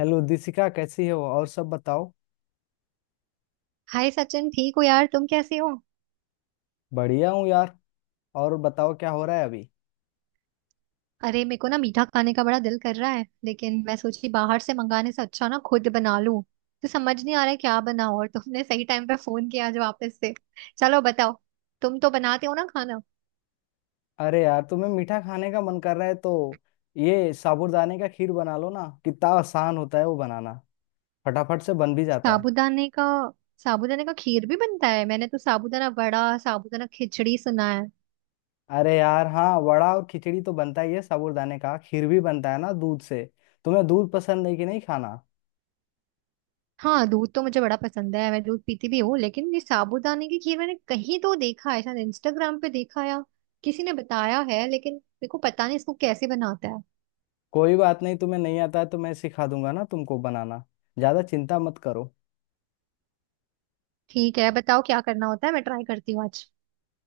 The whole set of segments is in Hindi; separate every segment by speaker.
Speaker 1: हेलो दिशिका, कैसी हो? और सब बताओ।
Speaker 2: हाय सचिन, ठीक हो यार? तुम कैसे हो?
Speaker 1: बढ़िया हूँ यार। और बताओ क्या हो रहा है अभी।
Speaker 2: अरे, मेरे को ना मीठा खाने का बड़ा दिल कर रहा है, लेकिन मैं सोची बाहर से मंगाने से अच्छा ना खुद बना लूं। तो समझ नहीं आ रहा है क्या बनाऊं। और तुमने सही टाइम पे फोन किया आज वापस से। चलो बताओ, तुम तो बनाते हो ना खाना।
Speaker 1: अरे यार, तुम्हें मीठा खाने का मन कर रहा है तो ये साबूदाने का खीर बना लो ना। कितना आसान होता है वो बनाना। फटाफट से बन भी जाता है।
Speaker 2: साबूदाने का? साबूदाने का खीर भी बनता है? मैंने तो साबूदाना वड़ा, साबूदाना खिचड़ी सुना है।
Speaker 1: अरे यार हाँ, वड़ा और खिचड़ी तो बनता ही है, साबूदाने का खीर भी बनता है ना दूध से। तुम्हें दूध पसंद है कि नहीं खाना?
Speaker 2: हाँ, दूध तो मुझे बड़ा पसंद है, मैं दूध पीती भी हूँ। लेकिन ये साबूदाने की खीर मैंने कहीं तो देखा है, शायद इंस्टाग्राम पे देखा, या किसी ने बताया है। लेकिन मेरे को पता नहीं इसको कैसे बनाता है।
Speaker 1: कोई बात नहीं, तुम्हें नहीं आता है तो मैं सिखा दूंगा ना तुमको बनाना। ज्यादा चिंता मत करो।
Speaker 2: ठीक है, बताओ क्या करना होता है, मैं ट्राई करती हूँ आज।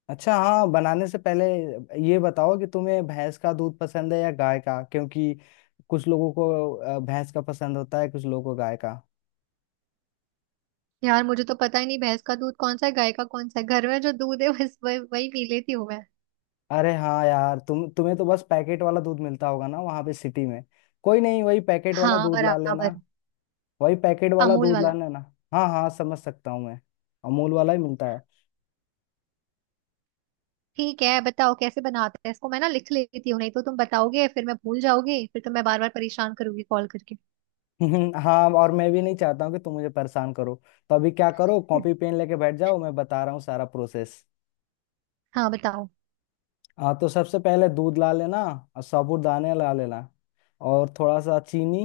Speaker 1: अच्छा हाँ, बनाने से पहले ये बताओ कि तुम्हें भैंस का दूध पसंद है या गाय का, क्योंकि कुछ लोगों को भैंस का पसंद होता है, कुछ लोगों को गाय का।
Speaker 2: यार, मुझे तो पता ही नहीं भैंस का दूध कौन सा है, गाय का कौन सा है। घर में जो दूध है, बस वही वही पी लेती हूँ मैं।
Speaker 1: अरे हाँ यार, तुम्हें तो बस पैकेट वाला दूध मिलता होगा ना वहां पे सिटी में। कोई नहीं, वही पैकेट वाला
Speaker 2: हाँ
Speaker 1: दूध ला लेना।
Speaker 2: बराबर।
Speaker 1: वही पैकेट वाला
Speaker 2: अमूल
Speaker 1: दूध ला
Speaker 2: वाला।
Speaker 1: लेना। हाँ हाँ, समझ सकता हूँ मैं। अमूल वाला ही मिलता है।
Speaker 2: ठीक है, बताओ कैसे बनाते हैं इसको। मैं ना लिख लेती हूँ, नहीं तो तुम बताओगे फिर मैं भूल जाओगे, फिर तो मैं बार बार परेशान करूंगी कॉल करके।
Speaker 1: हाँ, और मैं भी नहीं चाहता हूँ कि तुम मुझे परेशान करो। तो अभी क्या करो, कॉपी पेन लेके बैठ जाओ, मैं बता रहा हूँ सारा प्रोसेस।
Speaker 2: हाँ, बताओ।
Speaker 1: हाँ तो सबसे पहले दूध ला लेना। और साबूदाने ला लेना। और थोड़ा सा चीनी।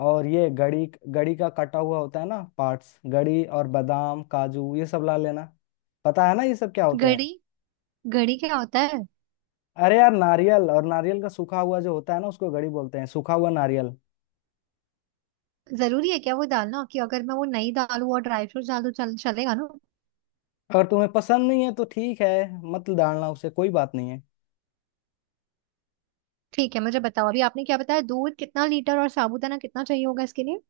Speaker 1: और ये गड़ी। गड़ी का कटा हुआ होता है ना पार्ट्स, गड़ी और बादाम काजू ये सब ला लेना। पता है ना ये सब क्या होते हैं?
Speaker 2: गरी? घड़ी क्या होता है?
Speaker 1: अरे यार, नारियल, और नारियल का सूखा हुआ जो होता है ना उसको गड़ी बोलते हैं, सूखा हुआ नारियल।
Speaker 2: जरूरी है क्या वो डालना? कि अगर मैं वो नहीं डालूं और ड्राई फ्रूट्स डाल दूं चल चलेगा ना?
Speaker 1: अगर तुम्हें पसंद नहीं है तो ठीक है, मत डालना उसे, कोई बात नहीं है।
Speaker 2: ठीक है, मुझे बताओ अभी आपने क्या बताया। दूध कितना लीटर और साबूदाना कितना चाहिए होगा इसके लिए?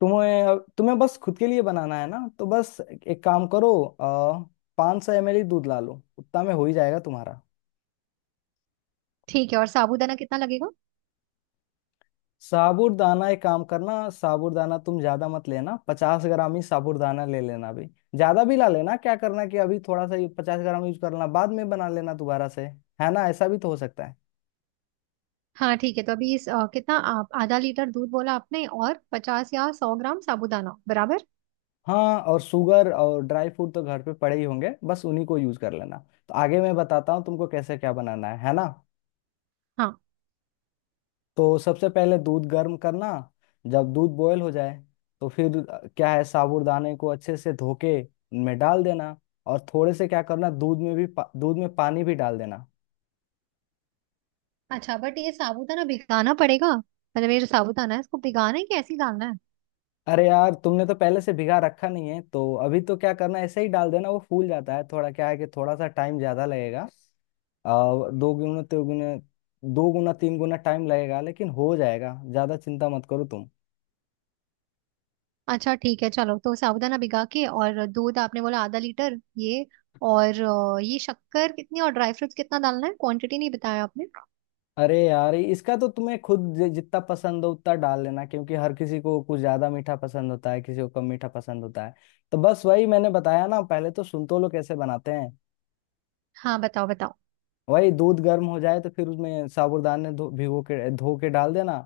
Speaker 1: तुम्हें तुम्हें बस खुद के लिए बनाना है ना, तो बस एक काम करो, 500 ml दूध ला लो, उतना में हो ही जाएगा तुम्हारा।
Speaker 2: ठीक है, और साबूदाना कितना लगेगा?
Speaker 1: साबूदाना एक काम करना, साबूदाना तुम ज्यादा मत लेना, 50 ग्राम ही साबूदाना ले लेना अभी। ज्यादा भी ला लेना क्या करना, कि अभी थोड़ा सा 50 ग्राम यूज कर लेना, बाद में बना लेना दोबारा से। है ना, ऐसा भी तो हो सकता है।
Speaker 2: हाँ ठीक है, तो अभी इस कितना, आप आधा लीटर दूध बोला आपने, और 50 या 100 ग्राम साबूदाना, बराबर?
Speaker 1: हाँ, और शुगर और ड्राई फ्रूट तो घर पे पड़े ही होंगे, बस उन्हीं को यूज कर लेना। तो आगे मैं बताता हूँ तुमको कैसे क्या बनाना है ना।
Speaker 2: हाँ।
Speaker 1: तो सबसे पहले दूध गर्म करना। जब दूध बॉयल हो जाए तो फिर क्या है, साबूदाने को अच्छे से धो के में डाल देना। और थोड़े से क्या करना, दूध में भी दूध में पानी भी डाल देना।
Speaker 2: अच्छा, बट ये साबूदाना भिगाना पड़ेगा? मतलब ये जो साबूदाना है इसको भिगाना है कि ऐसे ही डालना है?
Speaker 1: अरे यार, तुमने तो पहले से भिगा रखा नहीं है तो अभी तो क्या करना, ऐसे ही डाल देना, वो फूल जाता है थोड़ा, क्या है कि थोड़ा सा टाइम ज्यादा लगेगा। अ, दो गुना तीन गुना, दो गुना तीन गुना टाइम लगेगा, लेकिन हो जाएगा, ज्यादा चिंता मत करो तुम।
Speaker 2: अच्छा ठीक है, चलो। तो साबूदाना भिगा के, और दूध आपने बोला आधा लीटर, ये। और ये शक्कर कितनी और ड्राई फ्रूट्स कितना डालना है? क्वांटिटी नहीं बताया आपने।
Speaker 1: अरे यार, इसका तो तुम्हें खुद जितना पसंद हो उतना डाल लेना, क्योंकि हर किसी को कुछ ज्यादा मीठा पसंद होता है, किसी को कम मीठा पसंद होता है। तो बस वही मैंने बताया ना, पहले तो संतोलो कैसे बनाते हैं।
Speaker 2: हाँ बताओ, बताओ।
Speaker 1: वही दूध गर्म हो जाए तो फिर उसमें साबूदाने धो भिगो के धो के डाल देना।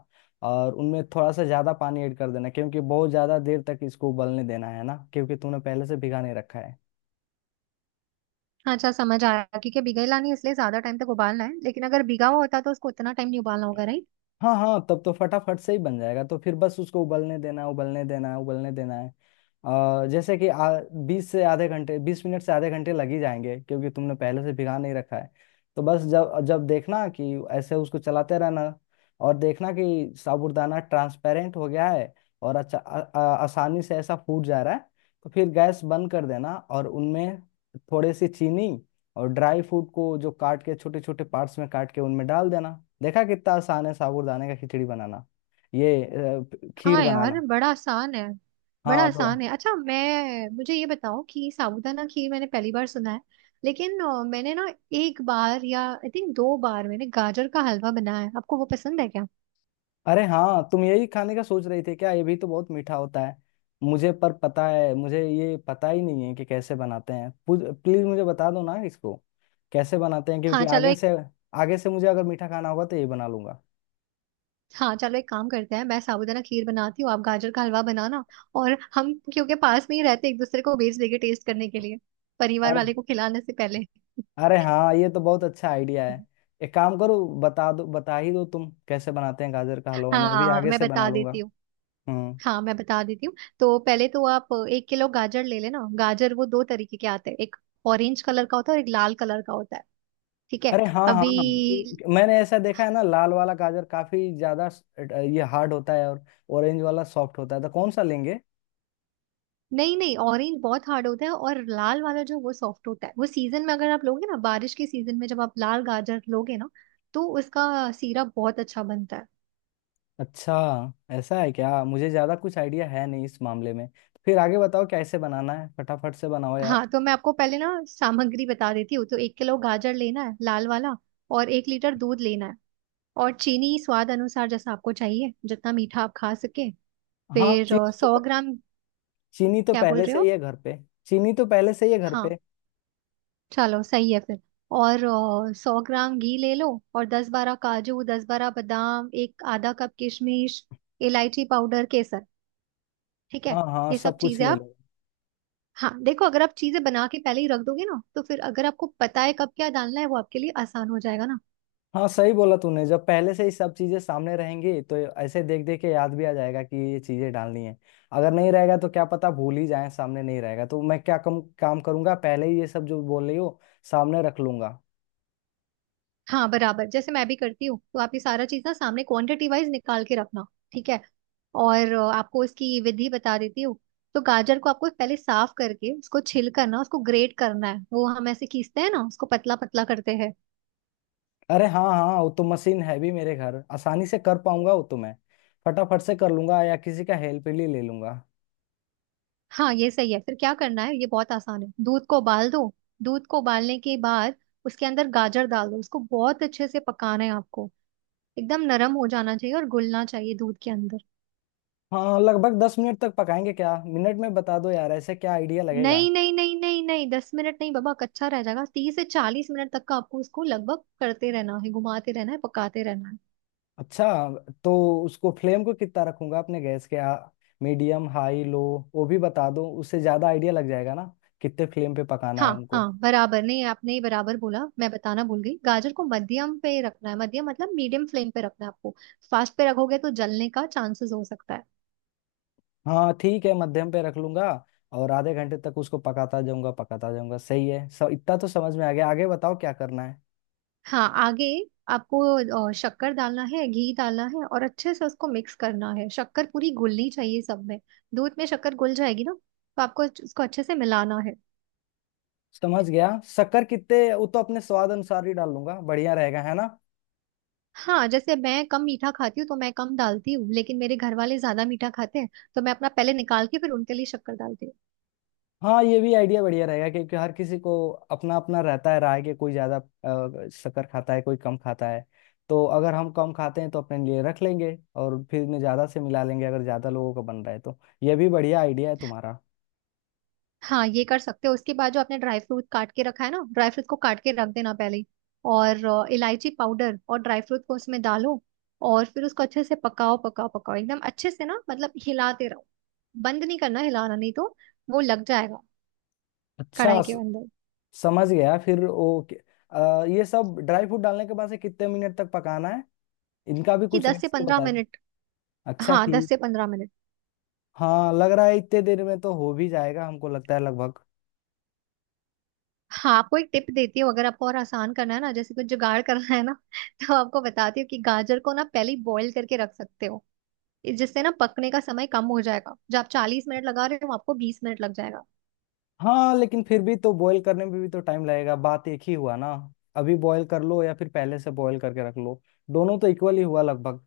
Speaker 1: और उनमें थोड़ा सा ज्यादा पानी ऐड कर देना क्योंकि बहुत ज्यादा देर तक इसको उबलने देना है ना, क्योंकि तुमने पहले से भिगा नहीं रखा है।
Speaker 2: अच्छा समझ आया, क्योंकि भिगाई लानी है इसलिए ज्यादा टाइम तक उबालना है। लेकिन अगर भिगा हुआ होता तो उसको उतना टाइम नहीं उबालना होगा, राइट?
Speaker 1: हाँ हाँ, तब तो फटाफट से ही बन जाएगा, तो फिर बस उसको उबलने देना है उबलने देना है उबलने देना है। जैसे कि बीस से आधे घंटे, 20 मिनट से आधे घंटे लग ही जाएंगे, क्योंकि तुमने पहले से भिगा नहीं रखा है। तो बस जब जब देखना कि ऐसे उसको चलाते रहना, और देखना कि साबूदाना ट्रांसपेरेंट हो गया है, और अच्छा आ, आ, आसानी से ऐसा फूट जा रहा है, तो फिर गैस बंद कर देना और उनमें थोड़ी सी चीनी और ड्राई फ्रूट को जो काट के छोटे छोटे पार्ट्स में काट के उनमें डाल देना। देखा कितना आसान है साबूदाने का खिचड़ी बनाना, ये खीर
Speaker 2: हाँ यार,
Speaker 1: बनाना।
Speaker 2: बड़ा आसान है। बड़ा
Speaker 1: हाँ तो
Speaker 2: आसान है। अच्छा मैं, मुझे ये बताओ कि साबूदाना खीर मैंने पहली बार सुना है। लेकिन मैंने ना एक बार, या आई थिंक दो बार, मैंने गाजर का हलवा बनाया है। आपको वो पसंद है क्या?
Speaker 1: अरे हाँ, तुम यही खाने का सोच रही थी क्या, ये भी तो बहुत मीठा होता है। मुझे पर पता है, मुझे ये पता ही नहीं है कि कैसे बनाते हैं, प्लीज मुझे बता दो ना इसको कैसे बनाते हैं, क्योंकि
Speaker 2: हाँ चलो।
Speaker 1: आगे से मुझे अगर मीठा खाना होगा तो यही बना लूंगा।
Speaker 2: हाँ चलो, एक काम करते हैं, मैं साबूदाना खीर बनाती हूँ, आप गाजर का हलवा बनाना। और हम क्योंकि पास में ही रहते हैं, एक दूसरे को भेज देंगे टेस्ट करने के लिए, परिवार
Speaker 1: अरे,
Speaker 2: वाले को खिलाने से पहले।
Speaker 1: अरे हाँ, ये तो बहुत अच्छा आइडिया है। एक काम करो, बता दो, बता ही दो तुम कैसे बनाते हैं गाजर का हलवा, मैं भी
Speaker 2: हाँ
Speaker 1: आगे
Speaker 2: मैं
Speaker 1: से बना
Speaker 2: बता
Speaker 1: लूंगा।
Speaker 2: देती हूँ।
Speaker 1: हम्म।
Speaker 2: हाँ मैं बता देती हूँ। तो पहले तो आप 1 किलो गाजर ले लेना। गाजर वो दो तरीके के आते हैं, एक ऑरेंज कलर का होता है और एक लाल कलर का होता है। ठीक है?
Speaker 1: अरे हाँ हाँ,
Speaker 2: अभी,
Speaker 1: मैंने ऐसा देखा है ना, लाल वाला गाजर काफी ज्यादा ये हार्ड होता है, और ऑरेंज वाला सॉफ्ट होता है, तो कौन सा लेंगे?
Speaker 2: नहीं नहीं, ऑरेंज बहुत हार्ड होता है और लाल वाला जो वो सॉफ्ट होता है। वो सीजन में अगर आप लोगे ना, बारिश के सीजन में जब आप लाल गाजर लोगे ना, तो उसका सीरप बहुत अच्छा बनता है।
Speaker 1: अच्छा, ऐसा है क्या, मुझे ज्यादा कुछ आइडिया है नहीं इस मामले में। फिर आगे बताओ कैसे बनाना है, फटाफट से बनाओ यार।
Speaker 2: हाँ तो मैं आपको पहले ना सामग्री बता देती हूँ। तो 1 किलो गाजर लेना है, लाल वाला। और 1 लीटर दूध लेना है। और चीनी स्वाद अनुसार, जैसा आपको चाहिए, जितना मीठा आप खा सके।
Speaker 1: हाँ,
Speaker 2: फिर सौ ग्राम
Speaker 1: चीनी तो
Speaker 2: क्या बोल
Speaker 1: पहले
Speaker 2: रहे
Speaker 1: से ही
Speaker 2: हो?
Speaker 1: है घर पे। चीनी तो पहले से ही है घर
Speaker 2: हाँ
Speaker 1: पे।
Speaker 2: चलो, सही है फिर। और 100 ग्राम घी ले लो। और 10-12 काजू, 10-12 बादाम, एक आधा कप किशमिश, इलायची पाउडर, केसर। ठीक है?
Speaker 1: हाँ हाँ,
Speaker 2: ये
Speaker 1: सब
Speaker 2: सब
Speaker 1: कुछ
Speaker 2: चीजें
Speaker 1: ले
Speaker 2: आप।
Speaker 1: लो।
Speaker 2: हाँ देखो, अगर आप चीजें बना के पहले ही रख दोगे ना, तो फिर अगर आपको पता है कब क्या डालना है, वो आपके लिए आसान हो जाएगा ना।
Speaker 1: हाँ, सही बोला तूने, जब पहले से ही सब चीजें सामने रहेंगी तो ऐसे देख देख के याद भी आ जाएगा कि ये चीजें डालनी है। अगर नहीं रहेगा तो क्या पता भूल ही जाए, सामने नहीं रहेगा तो मैं क्या कम काम करूंगा, पहले ही ये सब जो बोल रही हो सामने रख लूंगा।
Speaker 2: हाँ बराबर, जैसे मैं भी करती हूँ। तो आप ये सारा चीज ना सामने क्वांटिटी वाइज निकाल के रखना। ठीक है? और आपको इसकी विधि बता देती हूँ। तो गाजर को आपको पहले साफ करके उसको छिल करना, उसको ग्रेट करना है। वो हम ऐसे खींचते हैं ना, उसको पतला पतला करते हैं।
Speaker 1: अरे हाँ हाँ, वो तो मशीन है भी मेरे घर, आसानी से कर पाऊंगा वो तो, मैं फटाफट से कर लूंगा या किसी का हेल्प भी ले लूंगा।
Speaker 2: हाँ ये सही है। फिर क्या करना है, ये बहुत आसान है। दूध को उबाल दो। दूध को उबालने के बाद उसके अंदर गाजर डाल दो। उसको बहुत अच्छे से पकाना है आपको, एकदम नरम हो जाना चाहिए और घुलना चाहिए दूध के अंदर।
Speaker 1: हाँ लगभग 10 मिनट तक पकाएंगे क्या, मिनट में बता दो यार, ऐसे क्या आइडिया लगेगा।
Speaker 2: नहीं नहीं नहीं नहीं नहीं, 10 मिनट नहीं बाबा, कच्चा रह जाएगा। 30 से 40 मिनट तक का आपको उसको लगभग करते रहना है, घुमाते रहना है, पकाते रहना है।
Speaker 1: अच्छा, तो उसको फ्लेम को कितना रखूंगा अपने गैस के, मीडियम हाई लो, वो भी बता दो, उससे ज्यादा आइडिया लग जाएगा ना, कितने फ्लेम पे पकाना है
Speaker 2: हाँ
Speaker 1: उनको।
Speaker 2: हाँ बराबर। नहीं, आपने ही बराबर बोला, मैं बताना भूल गई। गाजर को मध्यम पे रखना है। मध्यम मतलब मीडियम फ्लेम पे रखना है आपको। फास्ट पे रखोगे तो जलने का चांसेस हो सकता है।
Speaker 1: हाँ ठीक है, मध्यम पे रख लूंगा। और आधे घंटे तक उसको पकाता जाऊंगा पकाता जाऊंगा, सही है सब, इतना तो समझ में आ गया, आगे बताओ क्या करना है।
Speaker 2: हाँ आगे आपको शक्कर डालना है, घी डालना है, और अच्छे से उसको मिक्स करना है। शक्कर पूरी घुलनी चाहिए सब में। दूध में शक्कर घुल जाएगी ना, तो आपको उसको अच्छे से मिलाना है।
Speaker 1: समझ गया। शक्कर कितने, वो तो अपने स्वाद अनुसार ही डाल लूंगा, बढ़िया रहेगा है ना।
Speaker 2: हाँ, जैसे मैं कम मीठा खाती हूँ तो मैं कम डालती हूँ, लेकिन मेरे घर वाले ज्यादा मीठा खाते हैं। तो मैं अपना पहले निकाल के फिर उनके लिए शक्कर डालती हूँ।
Speaker 1: हाँ ये भी आइडिया बढ़िया रहेगा, क्योंकि हर किसी को अपना अपना रहता है राय, कि कोई ज्यादा शक्कर खाता है, कोई कम खाता है। तो अगर हम कम खाते हैं तो अपने लिए रख लेंगे और फिर में ज्यादा से मिला लेंगे, अगर ज्यादा लोगों का बन रहा है तो। ये भी बढ़िया आइडिया है तुम्हारा।
Speaker 2: हाँ ये कर सकते हो। उसके बाद जो आपने ड्राई फ्रूट काट के रखा है ना, ड्राई फ्रूट को काट के रख देना पहले ही। और इलायची पाउडर और ड्राई फ्रूट को उसमें डालो। और फिर उसको अच्छे से पकाओ पकाओ पकाओ, एकदम अच्छे से ना, मतलब हिलाते रहो। बंद नहीं करना हिलाना, नहीं तो वो लग जाएगा
Speaker 1: अच्छा,
Speaker 2: कढ़ाई के अंदर।
Speaker 1: समझ गया। फिर वो ये सब ड्राई फ्रूट डालने के बाद से कितने मिनट तक पकाना है, इनका भी
Speaker 2: कि
Speaker 1: कुछ
Speaker 2: दस से
Speaker 1: रेसिपी
Speaker 2: पंद्रह
Speaker 1: बता दो।
Speaker 2: मिनट
Speaker 1: अच्छा
Speaker 2: हाँ दस
Speaker 1: ठीक।
Speaker 2: से पंद्रह मिनट
Speaker 1: हाँ लग रहा है इतने देर में तो हो भी जाएगा हमको लगता है लगभग।
Speaker 2: हाँ आपको एक टिप देती हूँ, अगर आपको और आसान करना है ना, जैसे कुछ जुगाड़ करना है ना। तो आपको बताती हूँ कि गाजर को ना पहले बॉईल करके रख सकते हो, जिससे ना पकने का समय कम हो जाएगा। जो आप 40 मिनट लगा रहे हो, आपको 20 मिनट लग जाएगा।
Speaker 1: हाँ लेकिन फिर भी तो बॉईल करने में भी तो टाइम लगेगा, बात एक ही हुआ ना। अभी बॉईल कर लो या फिर पहले से बॉईल करके रख लो, दोनों तो इक्वल ही हुआ लगभग।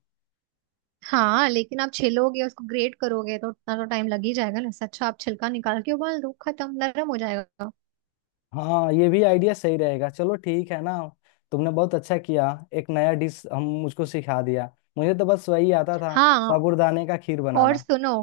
Speaker 2: हाँ लेकिन आप छिलोगे, उसको ग्रेट करोगे, तो उतना तो टाइम लग ही जाएगा ना। इससे अच्छा आप छिलका निकाल के उबाल दो, खत्म, नरम हो जाएगा।
Speaker 1: हाँ ये भी आइडिया सही रहेगा, चलो ठीक है ना। तुमने बहुत अच्छा किया, एक नया डिश हम मुझको सिखा दिया। मुझे तो बस वही आता था,
Speaker 2: हाँ
Speaker 1: साबूदाने का खीर
Speaker 2: और
Speaker 1: बनाना।
Speaker 2: सुनो,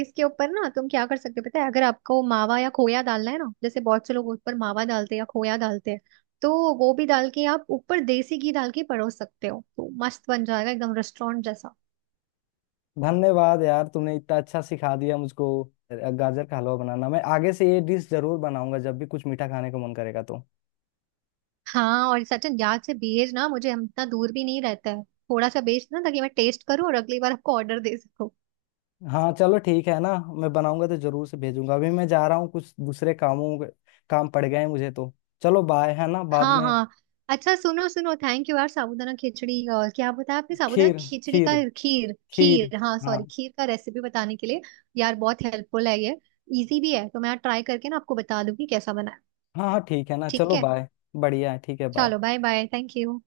Speaker 2: इसके ऊपर ना तुम क्या कर सकते हो पता है, अगर आपको मावा या खोया डालना है ना, जैसे बहुत से लोग ऊपर मावा डालते हैं या खोया डालते हैं, तो वो भी डाल के आप ऊपर देसी घी डाल के परोस सकते हो, तो मस्त बन जाएगा एकदम रेस्टोरेंट जैसा।
Speaker 1: धन्यवाद यार, तुमने इतना अच्छा सिखा दिया मुझको गाजर का हलवा बनाना। मैं आगे से ये डिश जरूर बनाऊंगा जब भी कुछ मीठा खाने का मन करेगा तो।
Speaker 2: हाँ, और सचिन याद से भेज ना मुझे, हम इतना दूर भी नहीं रहता है, थोड़ा सा भेज ना, ताकि मैं टेस्ट करूँ और अगली बार आपको ऑर्डर दे सकूँ।
Speaker 1: हाँ चलो ठीक है ना, मैं बनाऊंगा तो जरूर से भेजूंगा, अभी मैं जा रहा हूँ कुछ दूसरे काम पड़ गए हैं मुझे तो। चलो बाय, है ना, बाद
Speaker 2: हाँ
Speaker 1: में।
Speaker 2: हाँ। अच्छा सुनो सुनो, थैंक यू यार, साबूदाना खिचड़ी, और क्या बताया आपने, साबूदाना
Speaker 1: खीर।
Speaker 2: खिचड़ी का?
Speaker 1: खीर।
Speaker 2: खीर?
Speaker 1: खीर।
Speaker 2: खीर हाँ,
Speaker 1: हाँ।
Speaker 2: सॉरी, खीर का रेसिपी बताने के लिए। यार बहुत हेल्पफुल है ये, इजी भी है। तो मैं ट्राई करके ना आपको बता दूंगी कैसा बना है।
Speaker 1: हाँ हाँ ठीक है ना
Speaker 2: ठीक
Speaker 1: चलो
Speaker 2: है,
Speaker 1: बाय। बढ़िया है, ठीक है, बाय।
Speaker 2: चलो बाय बाय, थैंक यू।